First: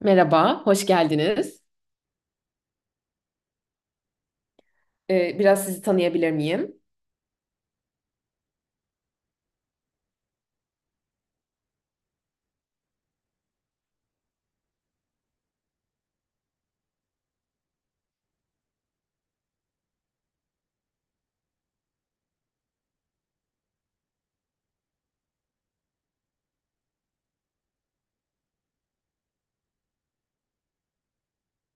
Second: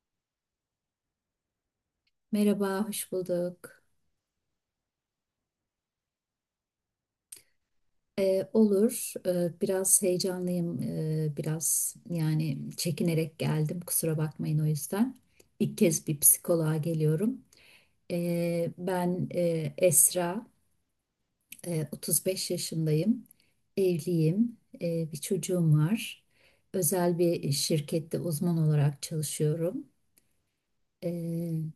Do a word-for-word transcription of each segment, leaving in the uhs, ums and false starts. Merhaba, hoş geldiniz. Merhaba, hoş bulduk. Ee, biraz sizi tanıyabilir miyim? Ee, olur. Ee, biraz heyecanlıyım, Ee, biraz yani çekinerek geldim, kusura bakmayın o yüzden. İlk kez bir psikoloğa geliyorum. Ee, ben e, Esra, Ee, otuz beş yaşındayım, evliyim, Ee, bir çocuğum var. Özel bir şirkette uzman olarak çalışıyorum. Ee,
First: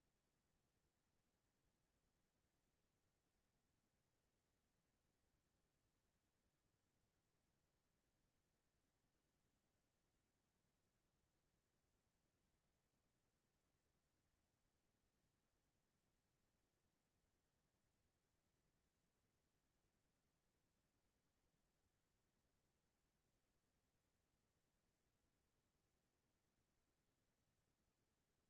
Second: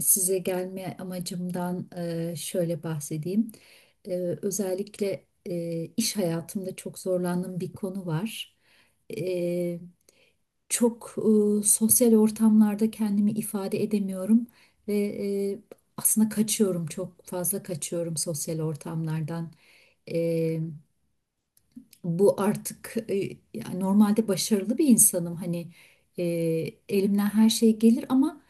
Size gelme amacımdan e, şöyle bahsedeyim. E, Özellikle e, iş hayatımda çok zorlandığım bir konu var. E, Çok e, sosyal ortamlarda kendimi ifade edemiyorum ve e, aslında kaçıyorum, çok fazla kaçıyorum sosyal ortamlardan bu artık e, yani normalde başarılı bir insanım hani, e, elimden her şey gelir ama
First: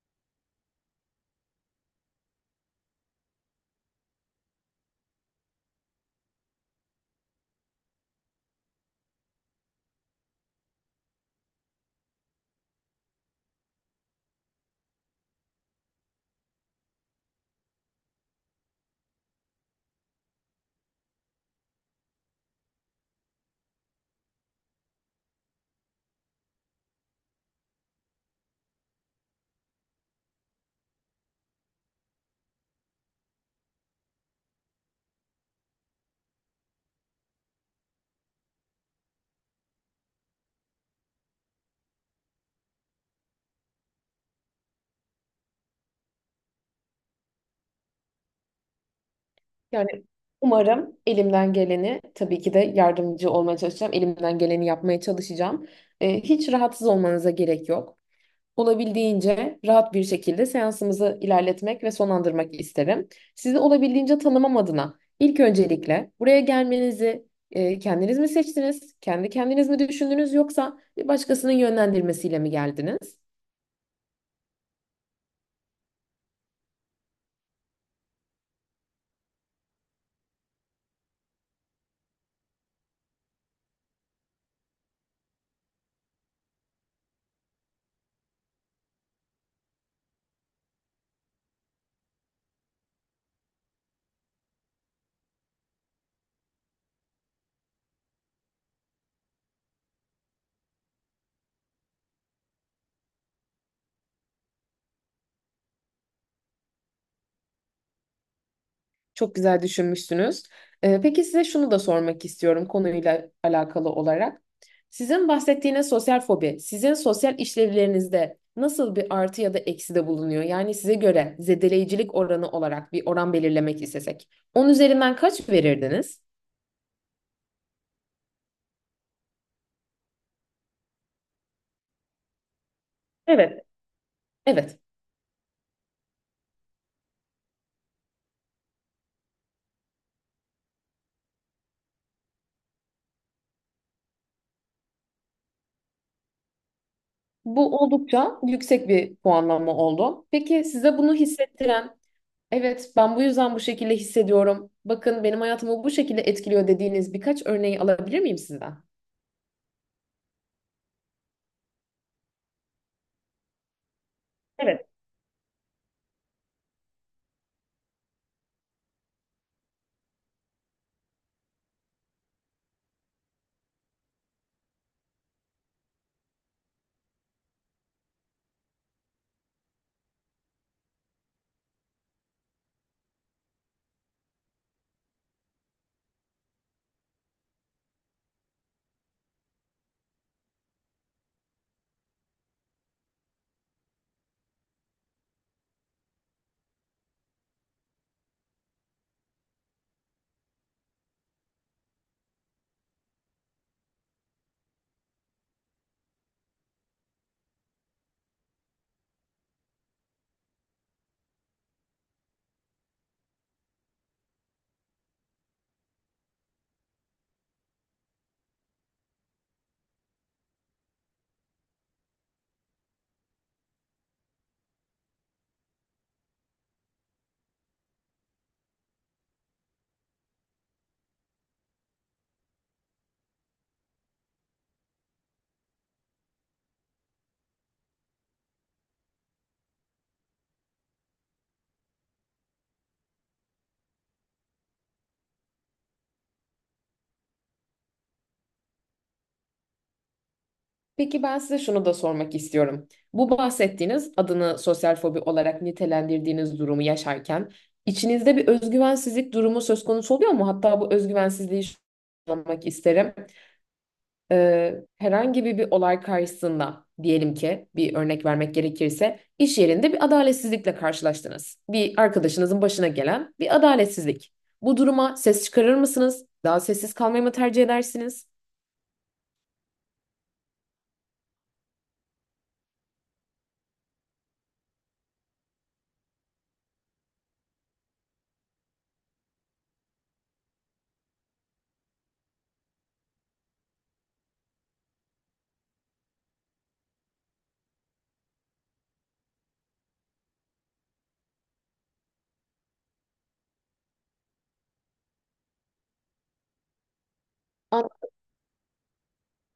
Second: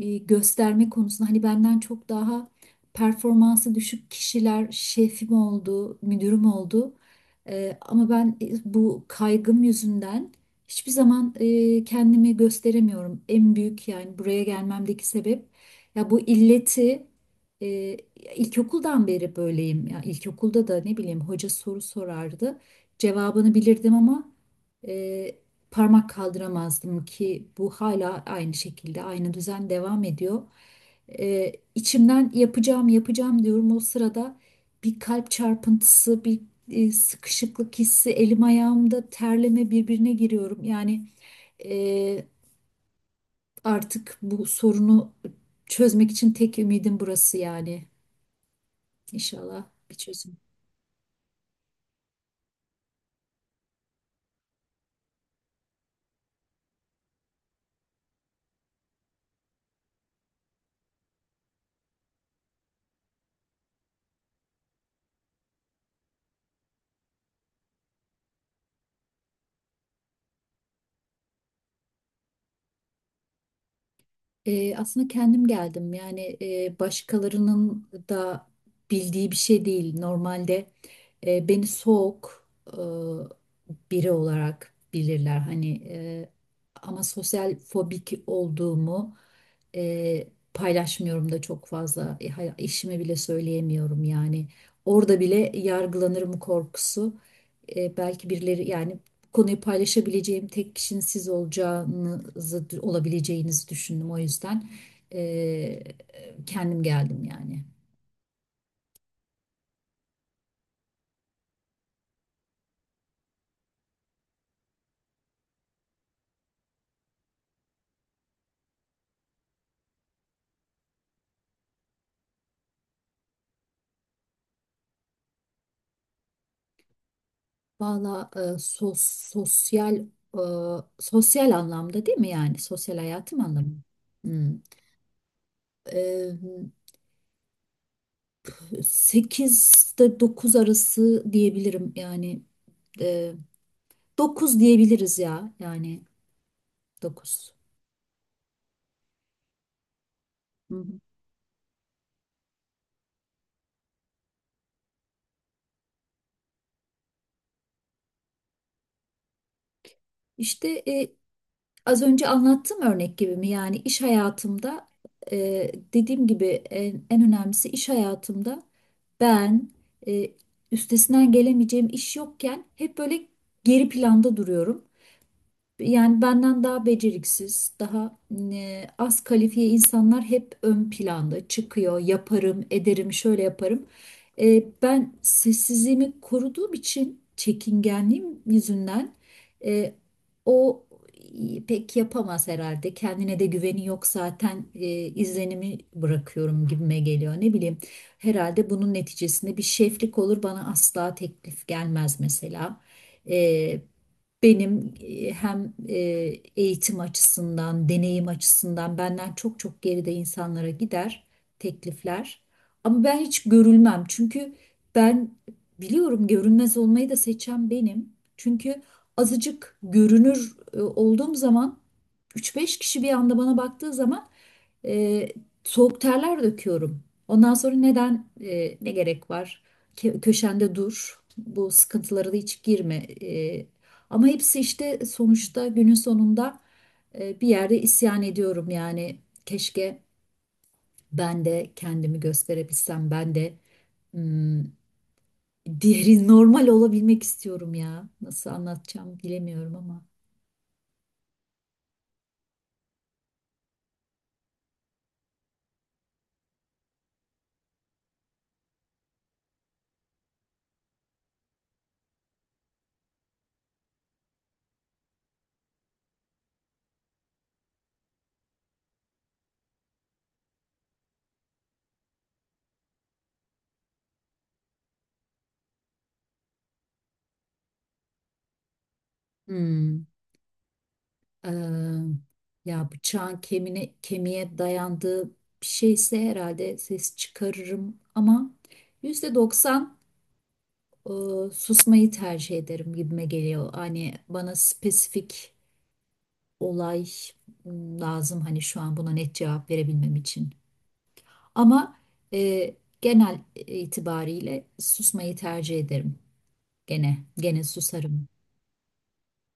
e, gösterme konusunda hani benden çok daha performansı düşük kişiler şefim oldu, müdürüm oldu. E, ama ben e, bu kaygım yüzünden hiçbir zaman e, kendimi gösteremiyorum. En büyük yani buraya gelmemdeki sebep ya bu illeti e, ilkokuldan beri böyleyim. Ya ilkokulda da ne bileyim hoca soru sorardı, cevabını bilirdim ama e, parmak kaldıramazdım ki bu hala aynı şekilde aynı düzen devam ediyor. E, içimden yapacağım yapacağım diyorum o sırada bir kalp çarpıntısı, bir e, sıkışıklık hissi, elim ayağımda terleme, birbirine giriyorum. Yani e, artık bu sorunu çözmek için tek ümidim burası yani. İnşallah Yani bir çözüm. umarım elimden geleni, tabii ki de yardımcı olmaya çalışacağım. Elimden geleni yapmaya çalışacağım. Ee, hiç rahatsız olmanıza gerek yok. Olabildiğince rahat bir şekilde seansımızı ilerletmek ve sonlandırmak isterim. Sizi olabildiğince tanımam adına ilk öncelikle buraya gelmenizi e, kendiniz mi seçtiniz? Kendi kendiniz mi düşündünüz yoksa bir başkasının yönlendirmesiyle mi geldiniz? E, aslında kendim geldim. Yani e, başkalarının da bildiği bir şey değil. Normalde e, beni soğuk e, biri olarak bilirler. Hani e, ama sosyal fobik olduğumu e, paylaşmıyorum da çok fazla. E, hay- eşime bile söyleyemiyorum yani. Orada bile yargılanırım korkusu. E, belki birileri yani konuyu paylaşabileceğim tek kişinin siz olacağınızı, olabileceğinizi düşündüm. O yüzden e, kendim geldim yani. Çok güzel düşünmüşsünüz. Ee, peki size şunu da sormak istiyorum konuyla alakalı olarak. Sizin bahsettiğiniz sosyal fobi, sizin sosyal işlevlerinizde nasıl bir artı ya da eksi de bulunuyor? Yani size göre zedeleyicilik oranı olarak bir oran belirlemek istesek, on üzerinden kaç verirdiniz? Valla e, sos, sosyal, e, sosyal anlamda değil mi yani? Sosyal hayatım Evet. anlamında? Hmm. Evet, E, sekizde dokuz arası diyebilirim yani. E, dokuz diyebiliriz ya yani, dokuz. bu oldukça yüksek bir puanlama oldu. Peki Hı size hı. bunu hissettiren, evet ben bu yüzden bu şekilde hissediyorum, bakın benim hayatımı bu şekilde etkiliyor dediğiniz birkaç örneği alabilir miyim sizden? İşte e, az önce anlattığım örnek gibi mi? Yani iş Evet. hayatımda, e, dediğim gibi en, en önemlisi iş hayatımda ben e, üstesinden gelemeyeceğim iş yokken hep böyle geri planda duruyorum. Yani benden daha beceriksiz, daha e, az kalifiye insanlar hep ön planda çıkıyor. Yaparım, ederim, şöyle yaparım. E, ben sessizliğimi koruduğum için, çekingenliğim yüzünden, e, o pek yapamaz herhalde. Kendine de güveni yok zaten e, izlenimi bırakıyorum gibime geliyor. Ne bileyim, herhalde bunun neticesinde bir şeflik olur bana asla teklif gelmez mesela. Benim e, hem e, eğitim açısından, deneyim açısından benden çok çok geride insanlara gider teklifler. Ama ben hiç görülmem. Çünkü ben biliyorum, görünmez olmayı da seçen benim. Çünkü azıcık görünür e, olduğum zaman, üç beş kişi bir anda bana baktığı zaman e, soğuk terler döküyorum. Ondan sonra neden e, ne gerek var? Ke- köşende dur. Bu sıkıntılara da hiç girme. E, Ama hepsi işte sonuçta günün sonunda e, bir yerde isyan ediyorum yani. Keşke ben de kendimi gösterebilsem. Ben de hmm, diğeri normal olabilmek istiyorum ya. Nasıl anlatacağım bilemiyorum ama. Peki ben size şunu da sormak istiyorum. Bu bahsettiğiniz adını sosyal fobi olarak nitelendirdiğiniz durumu yaşarken içinizde bir özgüvensizlik durumu söz konusu oluyor mu? Hatta bu özgüvensizliği şu- anlamak isterim. Ee, herhangi bir, bir olay karşısında diyelim ki bir örnek vermek gerekirse iş yerinde bir adaletsizlikle karşılaştınız. Bir arkadaşınızın başına gelen bir adaletsizlik. Bu duruma ses çıkarır mısınız? Daha sessiz kalmayı mı tercih edersiniz? Hmm, e, ya bıçağın kemiğine, kemiğe dayandığı bir şeyse herhalde ses çıkarırım ama yüzde doksan e, susmayı tercih ederim gibime geliyor. Hani bana spesifik olay m, lazım hani şu an buna net cevap verebilmem için. Ama e, genel itibariyle susmayı tercih ederim. Gene gene susarım.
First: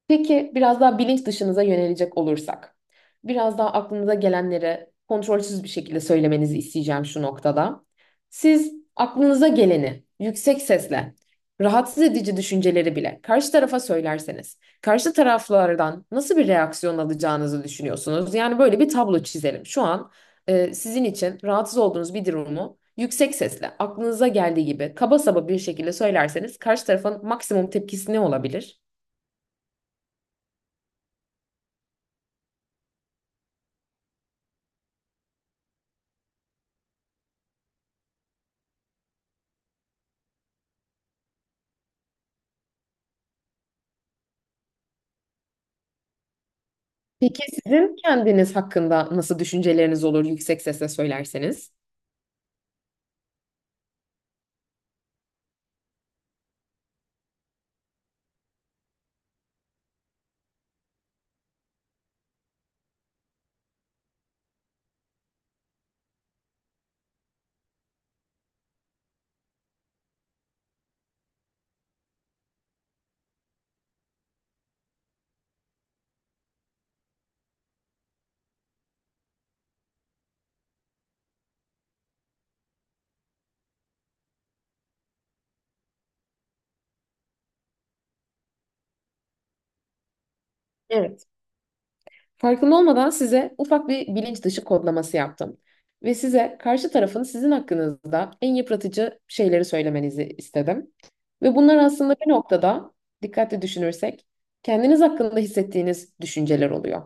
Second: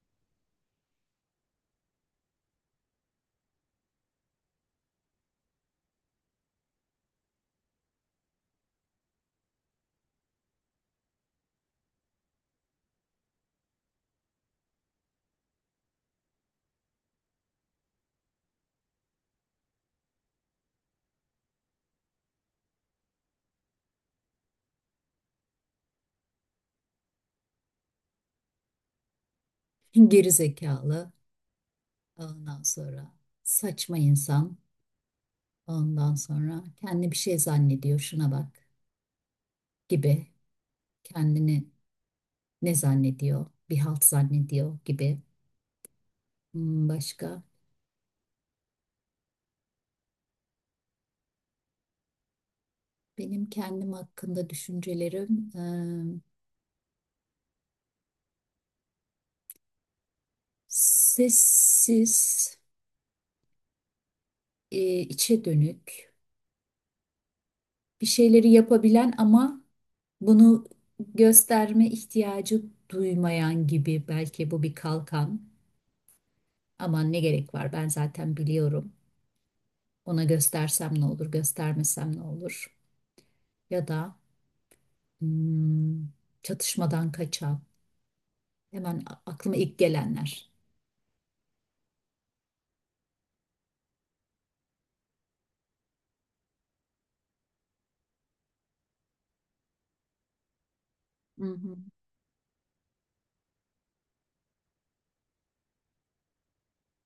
Peki biraz daha bilinç dışınıza yönelecek olursak, biraz daha aklınıza gelenleri kontrolsüz bir şekilde söylemenizi isteyeceğim şu noktada. Siz aklınıza geleni yüksek sesle, rahatsız edici düşünceleri bile karşı tarafa söylerseniz, karşı taraflardan nasıl bir reaksiyon alacağınızı düşünüyorsunuz? Yani böyle bir tablo çizelim. Şu an e, sizin için rahatsız olduğunuz bir durumu yüksek sesle, aklınıza geldiği gibi kaba saba bir şekilde söylerseniz karşı tarafın maksimum tepkisi ne olabilir? Geri zekalı, ondan sonra saçma insan, ondan sonra kendi bir şey zannediyor, şuna bak gibi. Kendini ne zannediyor? Bir halt zannediyor gibi. Hmm, başka Peki sizin kendiniz hakkında nasıl düşünceleriniz olur yüksek sesle söylerseniz? benim kendim hakkında düşüncelerim e, sessiz, e, içe dönük, bir şeyleri yapabilen ama bunu gösterme ihtiyacı duymayan gibi, belki bu bir kalkan. Aman ne gerek var, ben zaten biliyorum. Ona göstersem ne olur, göstermesem ne olur? Ya da hmm, çatışmadan kaçan. Hemen a- aklıma ilk gelenler. Evet. Farkında olmadan size ufak bir bilinç dışı kodlaması yaptım. Ve size karşı tarafın sizin hakkınızda en yıpratıcı şeyleri söylemenizi istedim. Hı Ve hı, bunlar aslında bir noktada dikkatli düşünürsek kendiniz hakkında hissettiğiniz düşünceler oluyor.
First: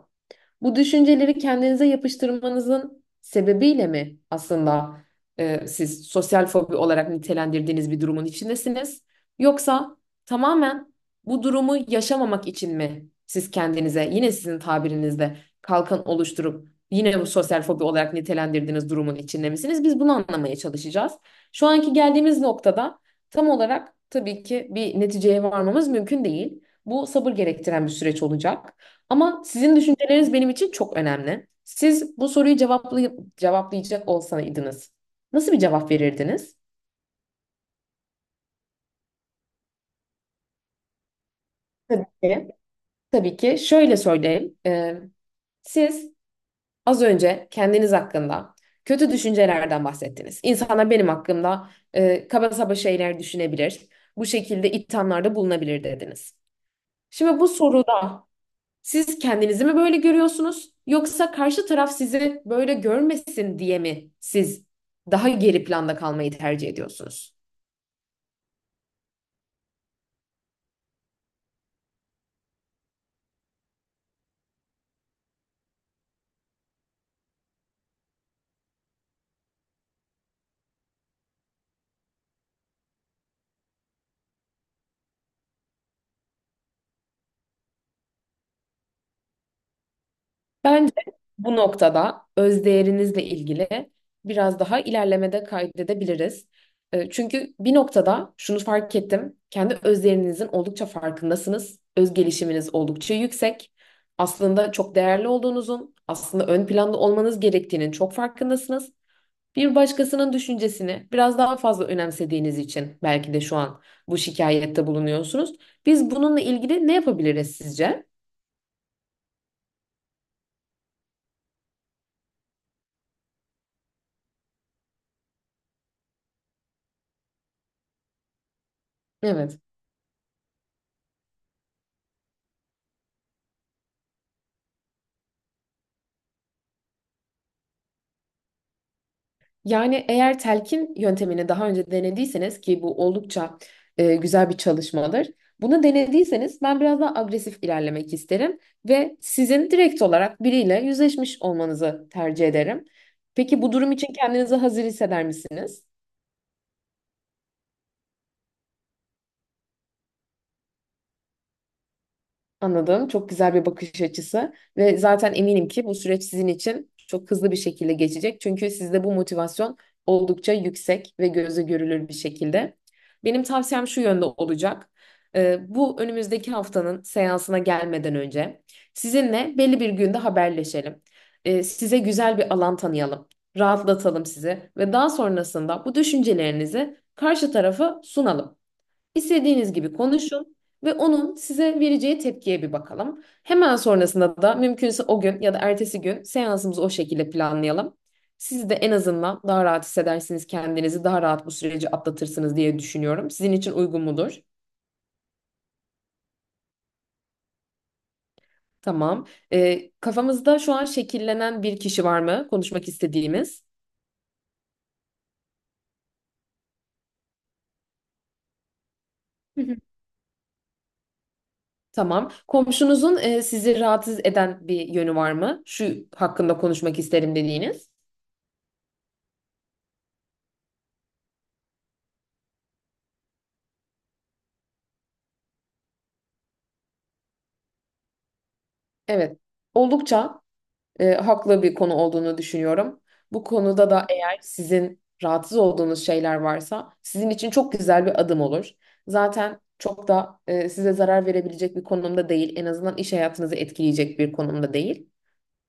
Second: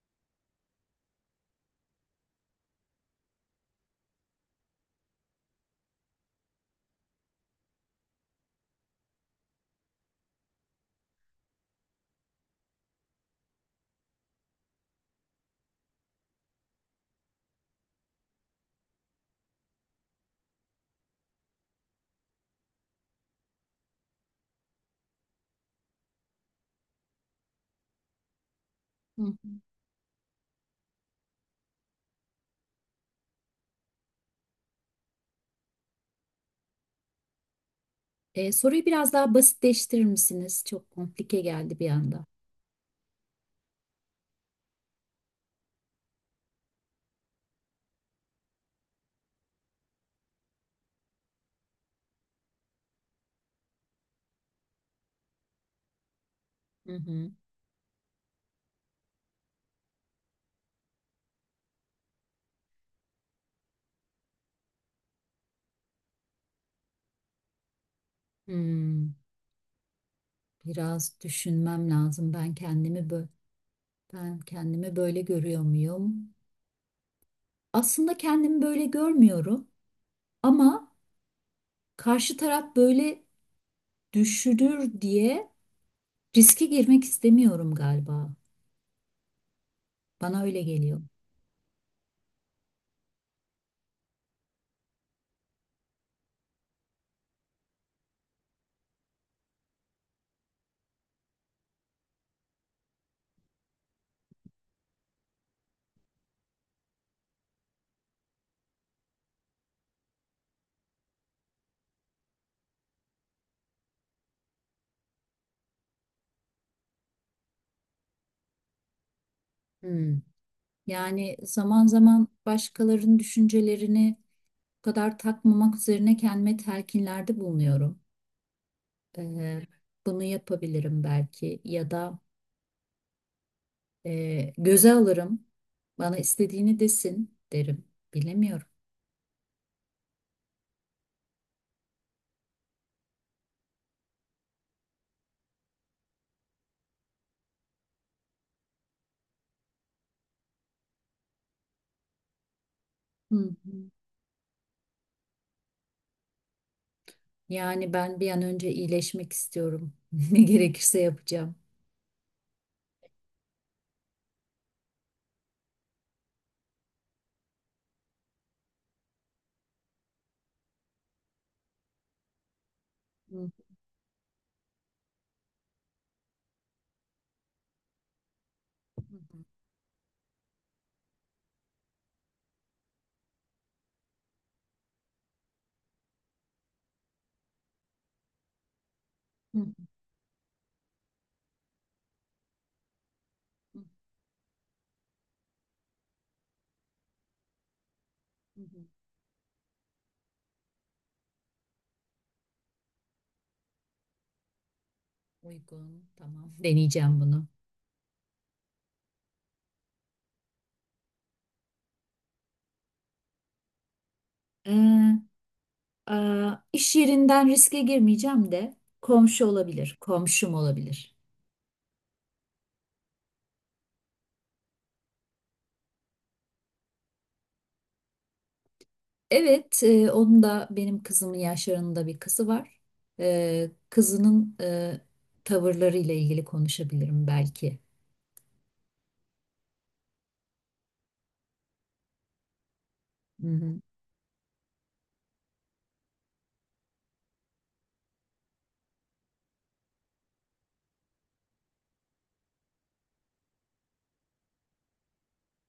Bu düşünceleri kendinize yapıştırmanızın sebebiyle mi aslında e, siz sosyal fobi olarak nitelendirdiğiniz bir durumun içindesiniz? Yoksa tamamen bu durumu yaşamamak için mi siz kendinize yine sizin tabirinizde kalkan oluşturup yine bu sosyal fobi olarak nitelendirdiğiniz durumun içinde misiniz? Biz bunu anlamaya çalışacağız. Şu anki geldiğimiz noktada tam olarak tabii ki bir neticeye varmamız mümkün değil. Bu sabır gerektiren bir süreç olacak. hı Ama hı. sizin düşünceleriniz benim için çok önemli. Siz bu soruyu cevaplayıp cevaplayacak olsaydınız nasıl bir cevap verirdiniz? E, soruyu biraz daha basitleştirir misiniz? Çok komplike geldi bir Tabii anda. ki. Tabii ki şöyle söyleyeyim. Ee, siz az önce kendiniz hakkında kötü düşüncelerden bahsettiniz. İnsanlar benim hakkımda e, kaba saba şeyler düşünebilir. Bu şekilde ithamlarda bulunabilir dediniz. Hı hı. Şimdi bu soruda siz kendinizi mi böyle görüyorsunuz? Yoksa karşı taraf sizi böyle görmesin diye mi siz daha geri planda kalmayı tercih ediyorsunuz? Hmm. Biraz düşünmem lazım. Ben kendimi bö- ben kendimi böyle görüyor muyum? Aslında kendimi böyle görmüyorum ama karşı taraf böyle düşünür diye riske girmek istemiyorum galiba. Bana öyle Bence geliyor. bu noktada özdeğerinizle ilgili biraz daha ilerlemede kaydedebiliriz. E, Çünkü bir noktada şunu fark ettim. Kendi özdeğerinizin oldukça farkındasınız. Öz gelişiminiz oldukça yüksek. Aslında çok değerli olduğunuzun, aslında ön planda olmanız gerektiğinin çok farkındasınız. Bir başkasının düşüncesini biraz daha fazla önemsediğiniz için belki de şu an bu şikayette bulunuyorsunuz. Biz bununla ilgili ne yapabiliriz sizce? Hmm. Yani zaman zaman başkalarının düşüncelerini bu kadar takmamak üzerine kendime telkinlerde bulunuyorum. Evet. Ee, Bunu yapabilirim belki ya da Ee, göze alırım. Bana istediğini desin derim. Bilemiyorum. Yani eğer telkin yöntemini daha önce denediyseniz ki bu oldukça e, güzel bir çalışmadır. Bunu denediyseniz ben biraz daha agresif ilerlemek isterim ve sizin direkt olarak biriyle yüzleşmiş olmanızı tercih ederim. Hı Peki bu hı. durum için kendinizi hazır hisseder misiniz? Yani ben bir an önce iyileşmek istiyorum. Ne gerekirse yapacağım. Anladım. Çok güzel bir bakış açısı ve zaten eminim ki bu süreç sizin için çok hızlı bir şekilde geçecek. Çünkü sizde bu motivasyon oldukça yüksek ve gözle görülür bir şekilde. Benim Hı tavsiyem şu yönde olacak. Ee, bu önümüzdeki haftanın seansına gelmeden önce sizinle belli bir günde haberleşelim. Ee, size güzel bir alan tanıyalım, rahatlatalım sizi ve daha sonrasında bu düşüncelerinizi karşı tarafa sunalım. hı hı hı İstediğiniz gibi konuşun ve onun size vereceği tepkiye bir bakalım. Hemen hı sonrasında da mümkünse o gün ya da ertesi gün seansımızı o şekilde planlayalım. hı Siz de hı. en azından daha rahat hissedersiniz kendinizi, daha rahat bu süreci atlatırsınız diye düşünüyorum. Sizin için uygun mudur? Uygun, tamam. Deneyeceğim bunu. Tamam. Ee, kafamızda şu an şekillenen bir kişi var mı konuşmak istediğimiz? Ee, aa, iş yerinden riske girmeyeceğim de komşu olabilir, komşum olabilir. Tamam. Komşunuzun e, sizi rahatsız eden bir yönü var mı? Şu hakkında konuşmak isterim dediğiniz. Evet, e, onun da benim kızımın yaşlarında bir kızı var. Ee, kızının e, tavırlarıyla ilgili konuşabilirim belki. Evet. Oldukça e, haklı bir konu olduğunu düşünüyorum. Bu Hı hı. konuda da eğer sizin rahatsız olduğunuz şeyler varsa sizin için çok güzel bir adım olur. Zaten çok da e, size zarar verebilecek bir konumda değil. En azından iş hayatınızı etkileyecek bir konumda değil.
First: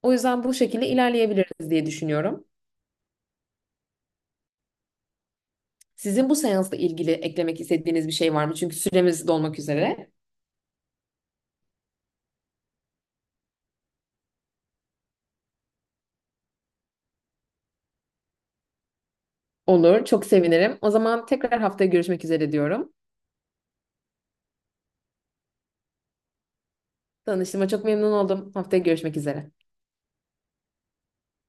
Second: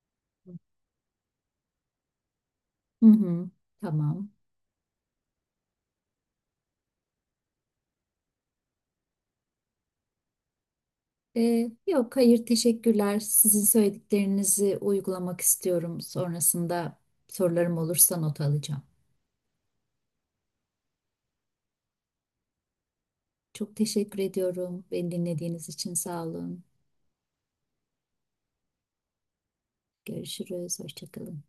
O yüzden bu şekilde ilerleyebiliriz diye düşünüyorum. Hı hı, tamam. Sizin bu seansla ilgili eklemek istediğiniz bir şey var mı? Çünkü süremiz dolmak üzere. Ee, yok, hayır, teşekkürler. Sizin söylediklerinizi uygulamak istiyorum. Sonrasında sorularım olursa not alacağım. Olur, çok sevinirim. O zaman tekrar haftaya görüşmek üzere diyorum. Çok teşekkür ediyorum. Beni dinlediğiniz için sağ olun. Tanıştığıma çok memnun oldum. Haftaya görüşmek üzere. Görüşürüz. Hoşça kalın.